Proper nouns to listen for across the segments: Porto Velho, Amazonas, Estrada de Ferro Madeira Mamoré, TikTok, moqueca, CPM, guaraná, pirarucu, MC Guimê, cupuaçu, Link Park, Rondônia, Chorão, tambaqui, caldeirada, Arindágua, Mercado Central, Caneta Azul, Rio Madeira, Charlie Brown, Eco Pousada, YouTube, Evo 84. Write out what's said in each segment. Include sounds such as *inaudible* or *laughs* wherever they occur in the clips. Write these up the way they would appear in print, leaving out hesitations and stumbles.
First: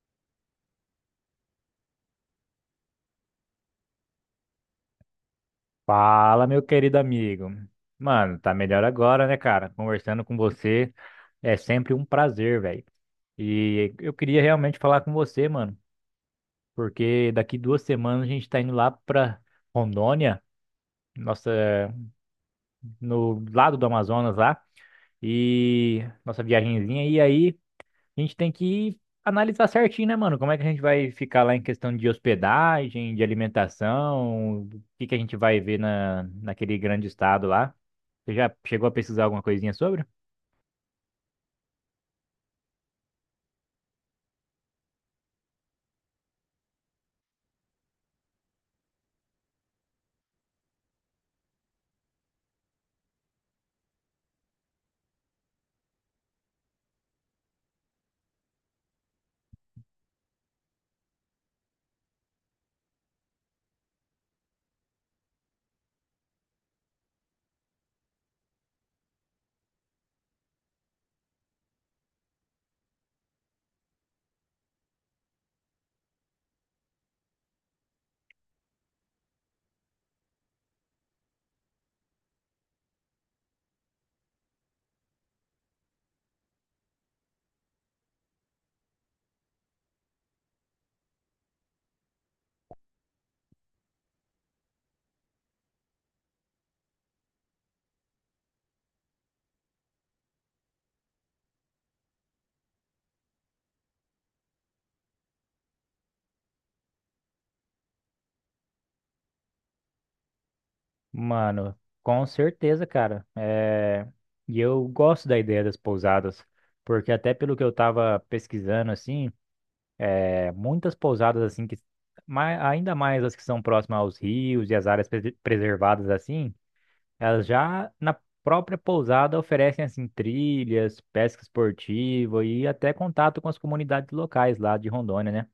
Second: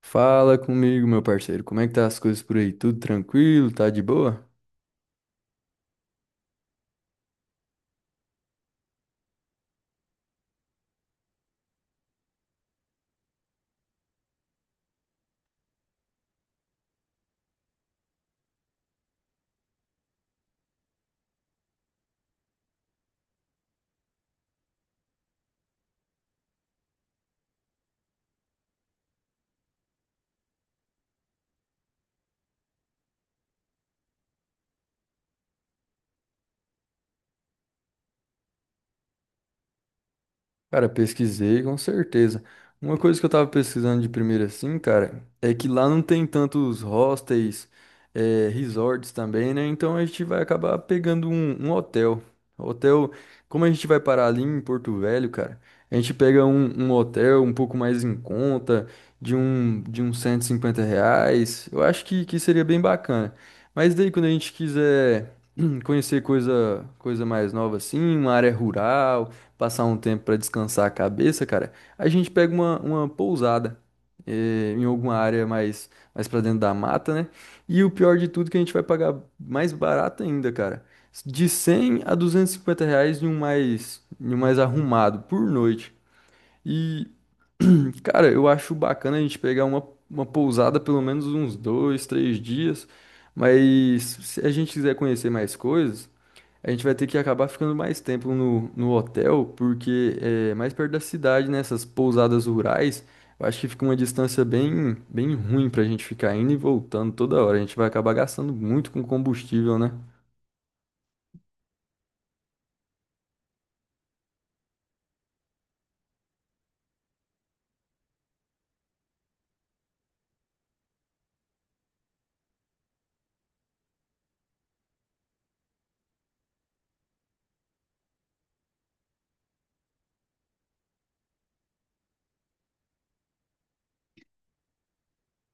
Fala comigo, meu parceiro. Como é que tá as coisas por aí? Tudo tranquilo? Tá de boa? Fala, meu querido amigo. Mano, tá melhor agora, né, cara? Conversando com você é sempre um prazer, velho. E eu queria realmente falar com você, mano, porque daqui duas semanas a gente tá indo lá pra Rondônia, nossa, no lado do Amazonas lá, e nossa viagenzinha. E aí a gente tem que analisar certinho, né, mano? Como é que a gente vai ficar lá em questão de hospedagem, de alimentação, o que que a gente vai ver naquele grande estado lá? Você já chegou a pesquisar alguma coisinha sobre? Cara, pesquisei com certeza. Uma coisa que eu tava pesquisando de primeira assim, cara, é que lá não tem tantos hostels, resorts também, né? Então a gente vai acabar pegando um hotel. Hotel, como a gente vai parar ali em Porto Velho, cara, a gente pega um hotel um pouco mais em conta, de de uns R$ 150. Eu acho que seria bem bacana. Mas daí quando a gente quiser *clears throat* conhecer coisa mais nova assim, uma área rural passar um tempo para descansar a cabeça, cara, a gente pega uma pousada em alguma área mais para dentro da mata, né? E o pior de tudo é que a gente vai pagar mais barato ainda, cara. De 100 a R$ 250 em um em um mais arrumado por noite. E, *clears throat* cara, eu acho bacana a gente pegar uma pousada pelo menos uns dois, três dias. Mas se a gente quiser conhecer mais coisas. A gente vai ter que acabar ficando mais tempo no hotel, porque é mais perto da cidade, né? Essas pousadas rurais, eu acho que fica uma distância bem ruim pra gente ficar indo e voltando toda hora. A gente vai acabar gastando muito com combustível, né? Mano, com certeza, cara. E eu gosto da ideia das pousadas, porque até pelo que eu tava pesquisando, assim, muitas pousadas, assim, ainda mais as que são próximas aos rios e as áreas preservadas, assim, elas já na própria pousada oferecem assim trilhas, pesca esportiva e até contato com as comunidades locais lá de Rondônia, né?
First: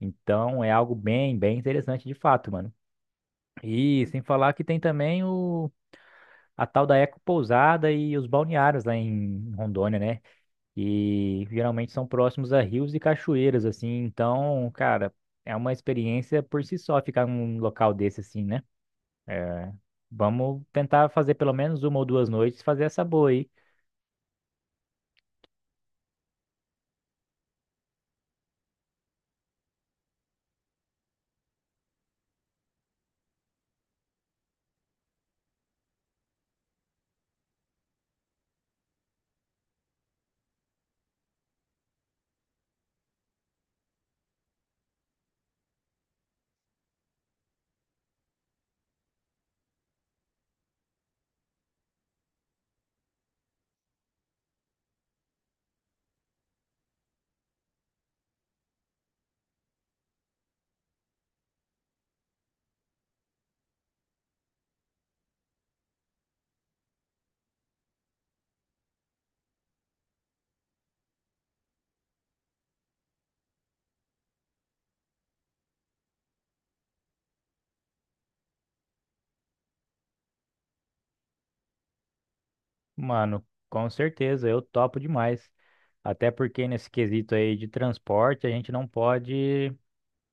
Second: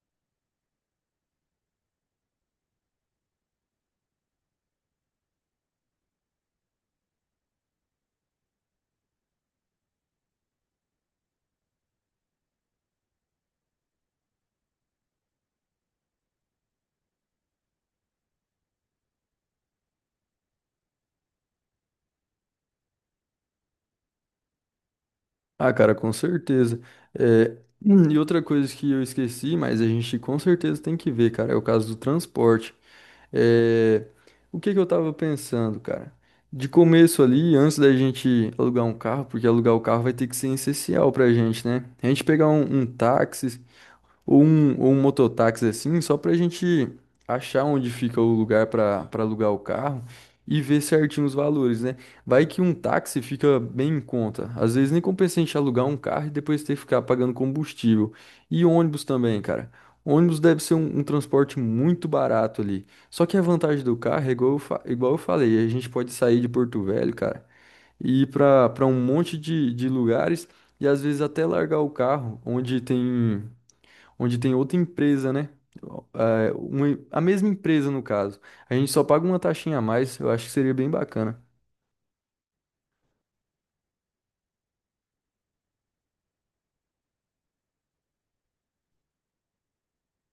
Então é algo bem, bem interessante de fato, mano. E sem falar que tem também o a tal da Eco Pousada e os balneários lá em Rondônia, né? E geralmente são próximos a rios e cachoeiras assim, então, cara, é uma experiência por si só ficar num local desse assim, né? É, vamos tentar fazer pelo menos uma ou duas noites, fazer essa boa aí. Ah, cara, com certeza. É, e outra coisa que eu esqueci, mas a gente com certeza tem que ver, cara, é o caso do transporte. É, o que que eu tava pensando, cara? De começo ali, antes da gente alugar um carro, porque alugar o carro vai ter que ser essencial pra gente, né? A gente pegar um táxi, ou um mototáxi assim, só pra gente achar onde fica o lugar pra para alugar o carro e ver certinho os valores, né? Vai que um táxi fica bem em conta. Às vezes nem compensa a gente alugar um carro e depois ter que ficar pagando combustível. E ônibus também, cara. Ônibus deve ser um transporte muito barato ali. Só que a vantagem do carro é igual igual eu falei, a gente pode sair de Porto Velho, cara, e ir pra para um monte de lugares e às vezes até largar o carro onde tem outra empresa, né? É, a mesma empresa, no caso. A gente só paga uma taxinha a mais, eu acho que seria bem bacana. Mano, com certeza, eu topo demais. Até porque nesse quesito aí de transporte, a gente não pode,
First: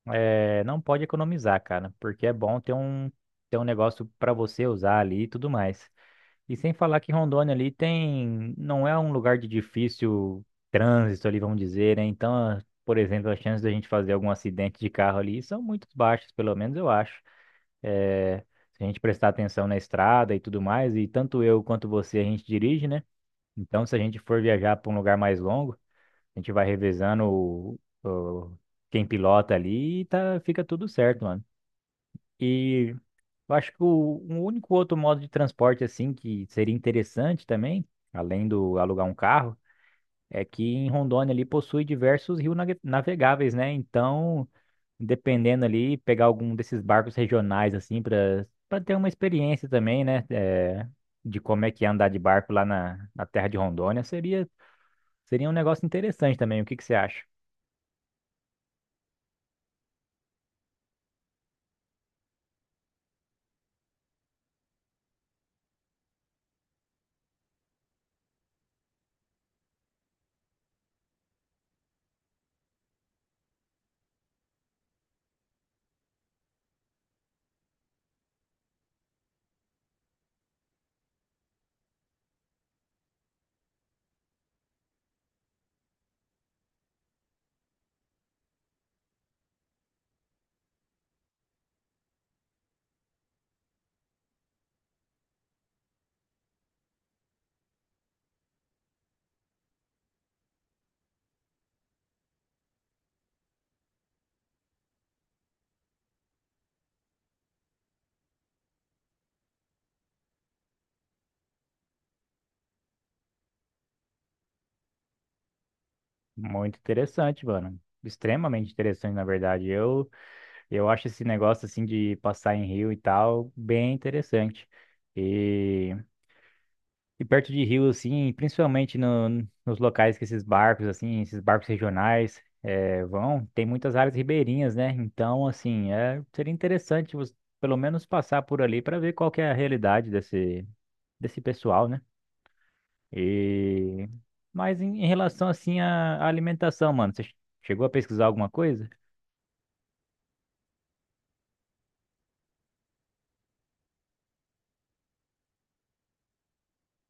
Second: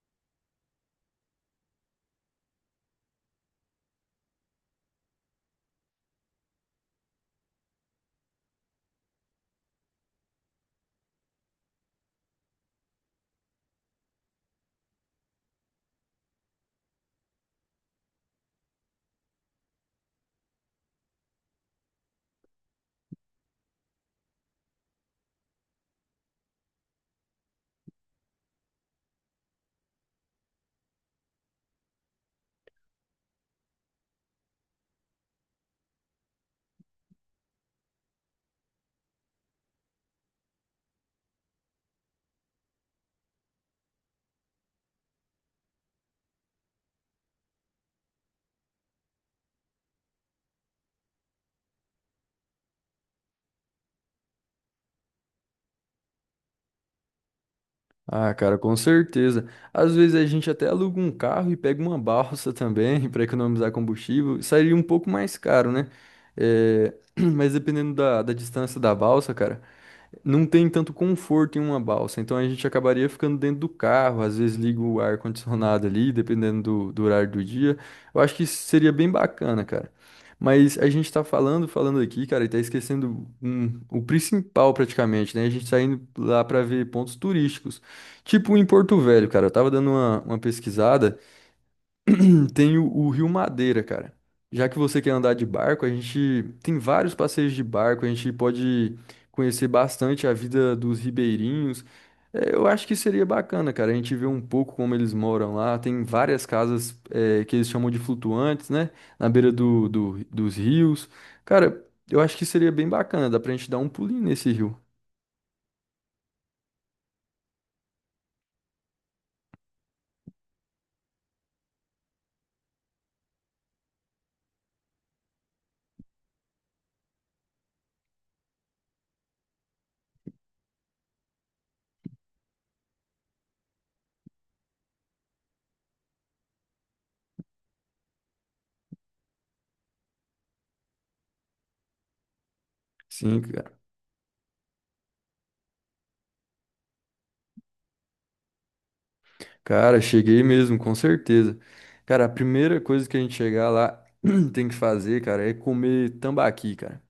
é, não pode economizar, cara, porque é bom ter ter um negócio pra você usar ali e tudo mais. E sem falar que Rondônia ali tem, não é um lugar de difícil trânsito ali, vamos dizer, né? Então, por exemplo, as chances da gente fazer algum acidente de carro ali são muito baixas, pelo menos eu acho. eh, Se a gente prestar atenção na estrada e tudo mais, e tanto eu quanto você a gente dirige, né? Então, se a gente for viajar para um lugar mais longo, a gente vai revezando quem pilota ali e tá, fica tudo certo, mano. E eu acho que um único outro modo de transporte, assim, que seria interessante também, além do alugar um carro, é que em Rondônia ali possui diversos rios navegáveis, né? Então dependendo ali, pegar algum desses barcos regionais, assim, para ter uma experiência também, né? É, de como é que é andar de barco lá na terra de Rondônia, seria um negócio interessante também. O que que você acha? Ah, cara, com certeza. Às vezes a gente até aluga um carro e pega uma balsa também *laughs* para economizar combustível. Sairia um pouco mais caro, né? É, *clears throat* mas dependendo da distância da balsa, cara, não tem tanto conforto em uma balsa, então a gente acabaria ficando dentro do carro, às vezes liga o ar-condicionado ali, dependendo do horário do dia. Eu acho que isso seria bem bacana, cara. Mas a gente tá falando, aqui, cara, e tá esquecendo o principal praticamente, né? A gente tá indo lá pra ver pontos turísticos. Tipo em Porto Velho, cara, eu tava dando uma pesquisada. Tem o Rio Madeira, cara. Já que você quer andar de barco, a gente tem vários passeios de barco, a gente pode conhecer bastante a vida dos ribeirinhos. É, eu acho que seria bacana, cara, a gente vê um pouco como eles moram lá. Tem várias casas, é, que eles chamam de flutuantes, né? Na beira dos rios. Cara, eu acho que seria bem bacana, dá pra gente dar um pulinho nesse rio. Muito interessante, mano. Extremamente interessante, na verdade. Eu acho esse negócio, assim, de passar em rio e tal, bem interessante. E perto de rio, assim, principalmente no- nos locais que esses barcos, assim, esses barcos regionais vão, tem muitas áreas ribeirinhas, né? Então, assim, é, seria interessante você, pelo menos passar por ali para ver qual que é a realidade desse pessoal, né? Sim, cara. E... Mas em relação, assim, à alimentação, mano, você chegou a pesquisar alguma coisa? Cara, cheguei mesmo, com certeza. Cara, a primeira coisa que a gente chegar lá *clears throat* tem que fazer, cara, é comer tambaqui, cara.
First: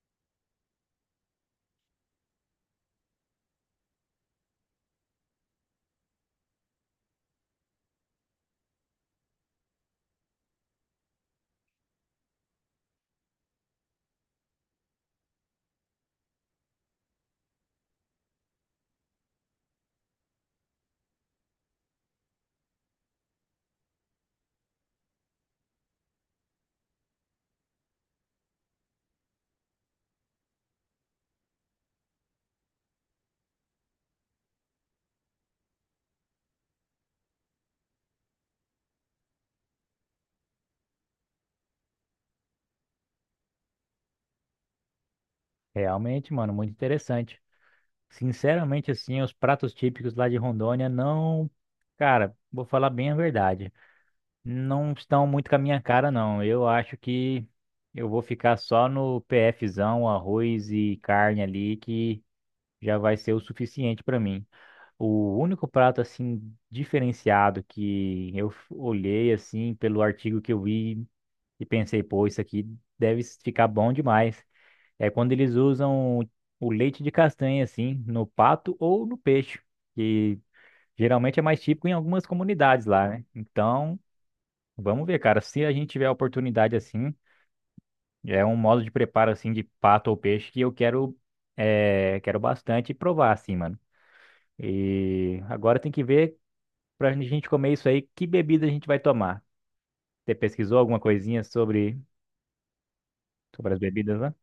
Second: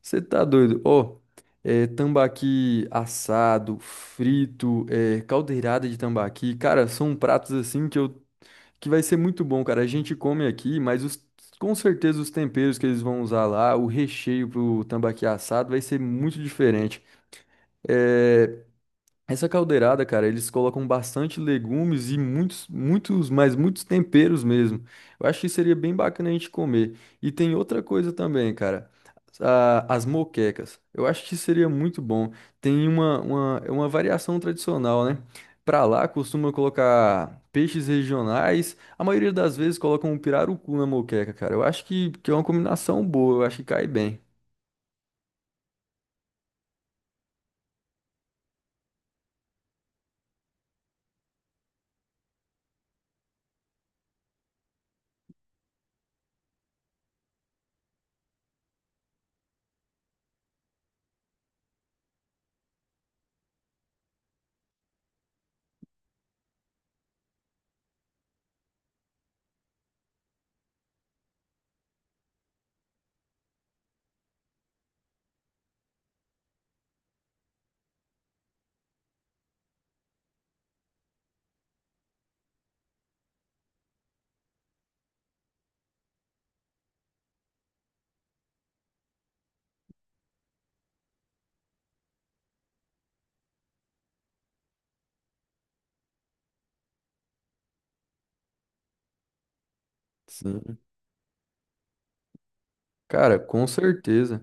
Você tá doido? Ó, é tambaqui assado, frito, é, caldeirada de tambaqui. Cara, são pratos assim que vai ser muito bom, cara. A gente come aqui, mas com certeza os temperos que eles vão usar lá, o recheio pro tambaqui assado vai ser muito diferente. É, essa caldeirada, cara, eles colocam bastante legumes e muitos, mas muitos temperos mesmo. Eu acho que seria bem bacana a gente comer. E tem outra coisa também, cara. As moquecas. Eu acho que seria muito bom. Tem é uma variação tradicional, né? Pra lá costuma colocar peixes regionais. A maioria das vezes colocam um pirarucu na moqueca, cara. Eu acho que é uma combinação boa. Eu acho que cai bem. Realmente, mano, muito interessante. Sinceramente, assim, os pratos típicos lá de Rondônia não... Cara, vou falar bem a verdade. Não estão muito com a minha cara, não. Eu acho que eu vou ficar só no PFzão, arroz e carne ali, que já vai ser o suficiente para mim. O único prato, assim, diferenciado que olhei, assim, pelo artigo que eu vi e pensei, pô, isso aqui ficar bom demais, é quando eles usam o leite de castanha, assim, no pato ou no peixe, que geralmente é mais típico em algumas comunidades lá, né? Então, vamos ver, cara. Se a gente tiver a oportunidade assim, é um modo de preparo assim de pato ou peixe que quero bastante provar assim, mano. E agora tem que ver pra gente comer isso aí, que bebida a gente vai tomar. Você Sim. pesquisou alguma coisinha sobre, Cara, com sobre as bebidas lá? certeza.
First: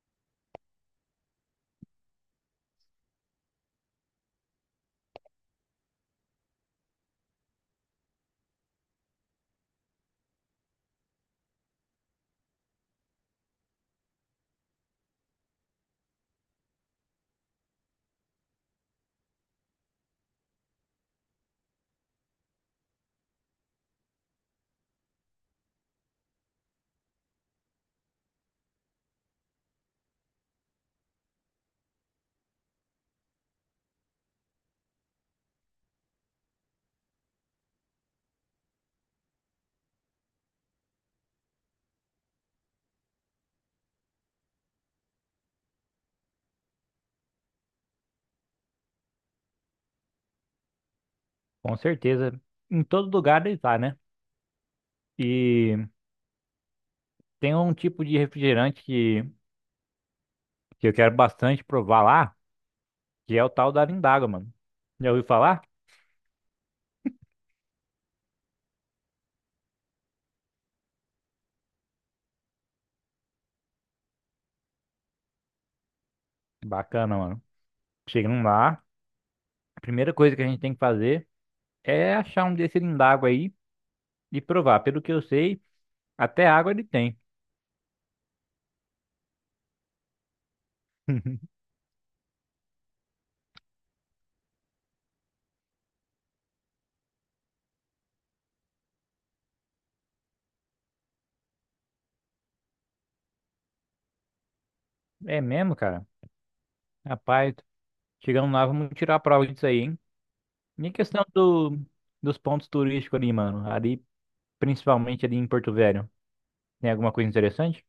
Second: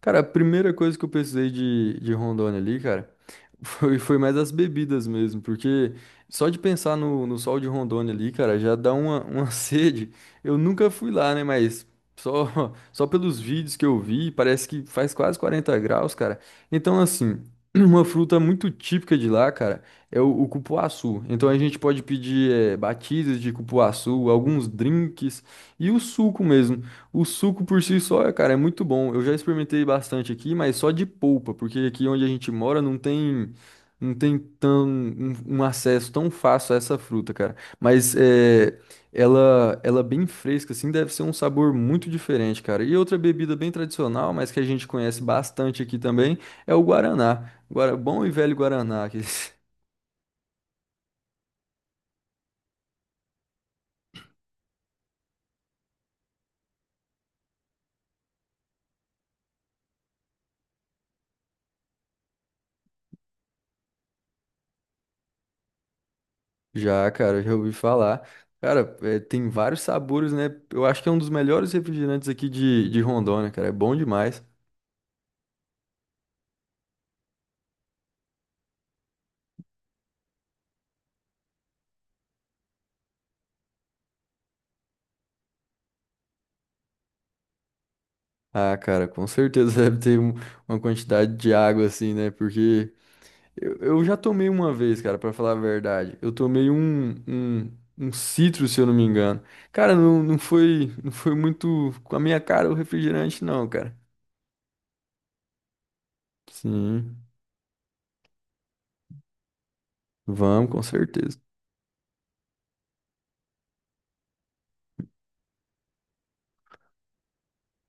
Cara, a primeira coisa que eu precisei de Rondônia ali, cara, *laughs* foi mais as bebidas mesmo, porque só de pensar no sol de Rondônia ali, cara, já dá uma *laughs* sede. Eu nunca fui lá, né, mas *laughs* só pelos vídeos que eu vi, parece que faz quase 40 graus, cara. Então, assim, *clears throat* uma fruta muito típica de lá, cara, é o cupuaçu. Então a gente pode pedir, batidas de cupuaçu, alguns drinks e o suco mesmo. O suco por si só, cara, é muito bom. Eu já experimentei bastante aqui, mas só de polpa, porque aqui onde a gente mora não tem tão um acesso tão fácil a essa fruta, cara. Mas é, ela bem fresca, assim, deve ser um sabor muito diferente, cara. E outra bebida bem tradicional, mas que a gente conhece bastante aqui também, é o guaraná. Guara, bom e velho guaraná. *laughs* Com certeza. Em todo lugar deve estar, né? E tem um tipo de refrigerante que eu quero bastante provar lá, que é o tal da Arindágua, mano. Já ouviu falar? Já, cara, já ouvi falar. Cara, é, tem vários sabores, né? Eu acho que é um dos melhores refrigerantes aqui de Rondônia, cara. É bom demais. Bacana, mano. Chegando lá, a primeira coisa que a gente tem que fazer é achar um desse lindago aí e provar. Pelo que eu sei, até água ele tem. Ah, cara, com certeza *laughs* deve ter uma quantidade de *laughs* água assim, né? Porque eu já tomei uma vez, cara, pra falar a verdade. Eu tomei um citro, se eu não me engano. Cara, não, não foi muito com a minha cara o refrigerante, não, cara. É mesmo, cara? Sim, Rapaz, chegando lá, vamos tirar a prova disso aí, hein? vamos, com E a questão certeza. do, dos pontos turísticos ali, mano. Ali, principalmente ali em Porto Velho. Tem alguma coisa interessante?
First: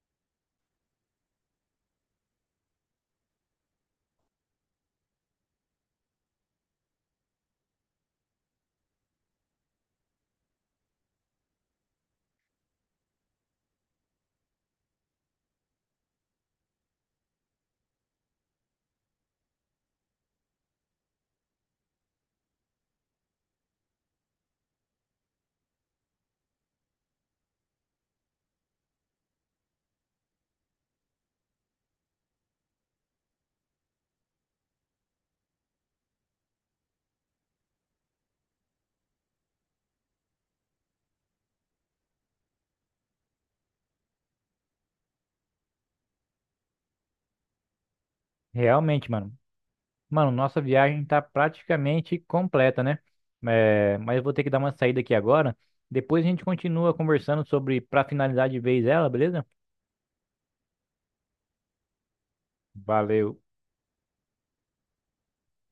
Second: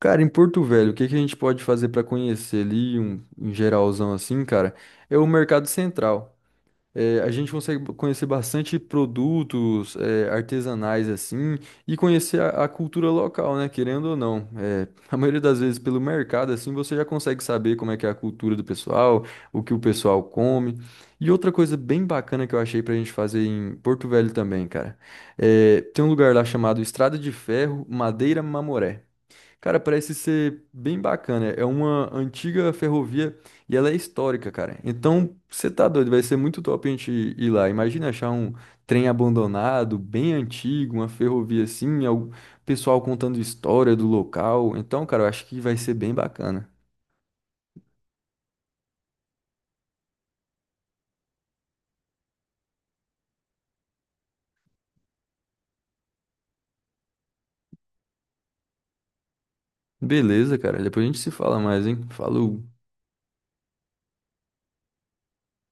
Cara, em Porto Velho, o que que a gente pode fazer para conhecer ali, um geralzão assim, cara? É o Mercado Central. É, a gente consegue conhecer bastante produtos, é, artesanais assim, e conhecer a cultura local, né? Querendo ou não. É, *laughs* a maioria das vezes pelo mercado, assim, você já consegue saber como é que é a cultura do pessoal, o que o pessoal come. E outra coisa bem bacana que eu achei pra gente fazer em Porto Velho também, cara. É, tem um lugar lá chamado Estrada de Ferro Madeira Mamoré. Cara, parece ser bem bacana. É uma antiga ferrovia e ela é histórica, cara. Então, você tá doido, vai ser muito top a gente ir lá. Imagina achar um trem abandonado, bem antigo, uma ferrovia assim, o pessoal contando história do local. Então, cara, eu acho que vai ser bem bacana. Realmente, mano. Mano, nossa viagem tá praticamente completa, né? É, mas eu vou ter que dar uma saída aqui agora. Depois a gente continua conversando sobre, pra finalizar de vez ela, beleza? Beleza, cara. Depois a gente se fala mais, hein? Falou. Valeu.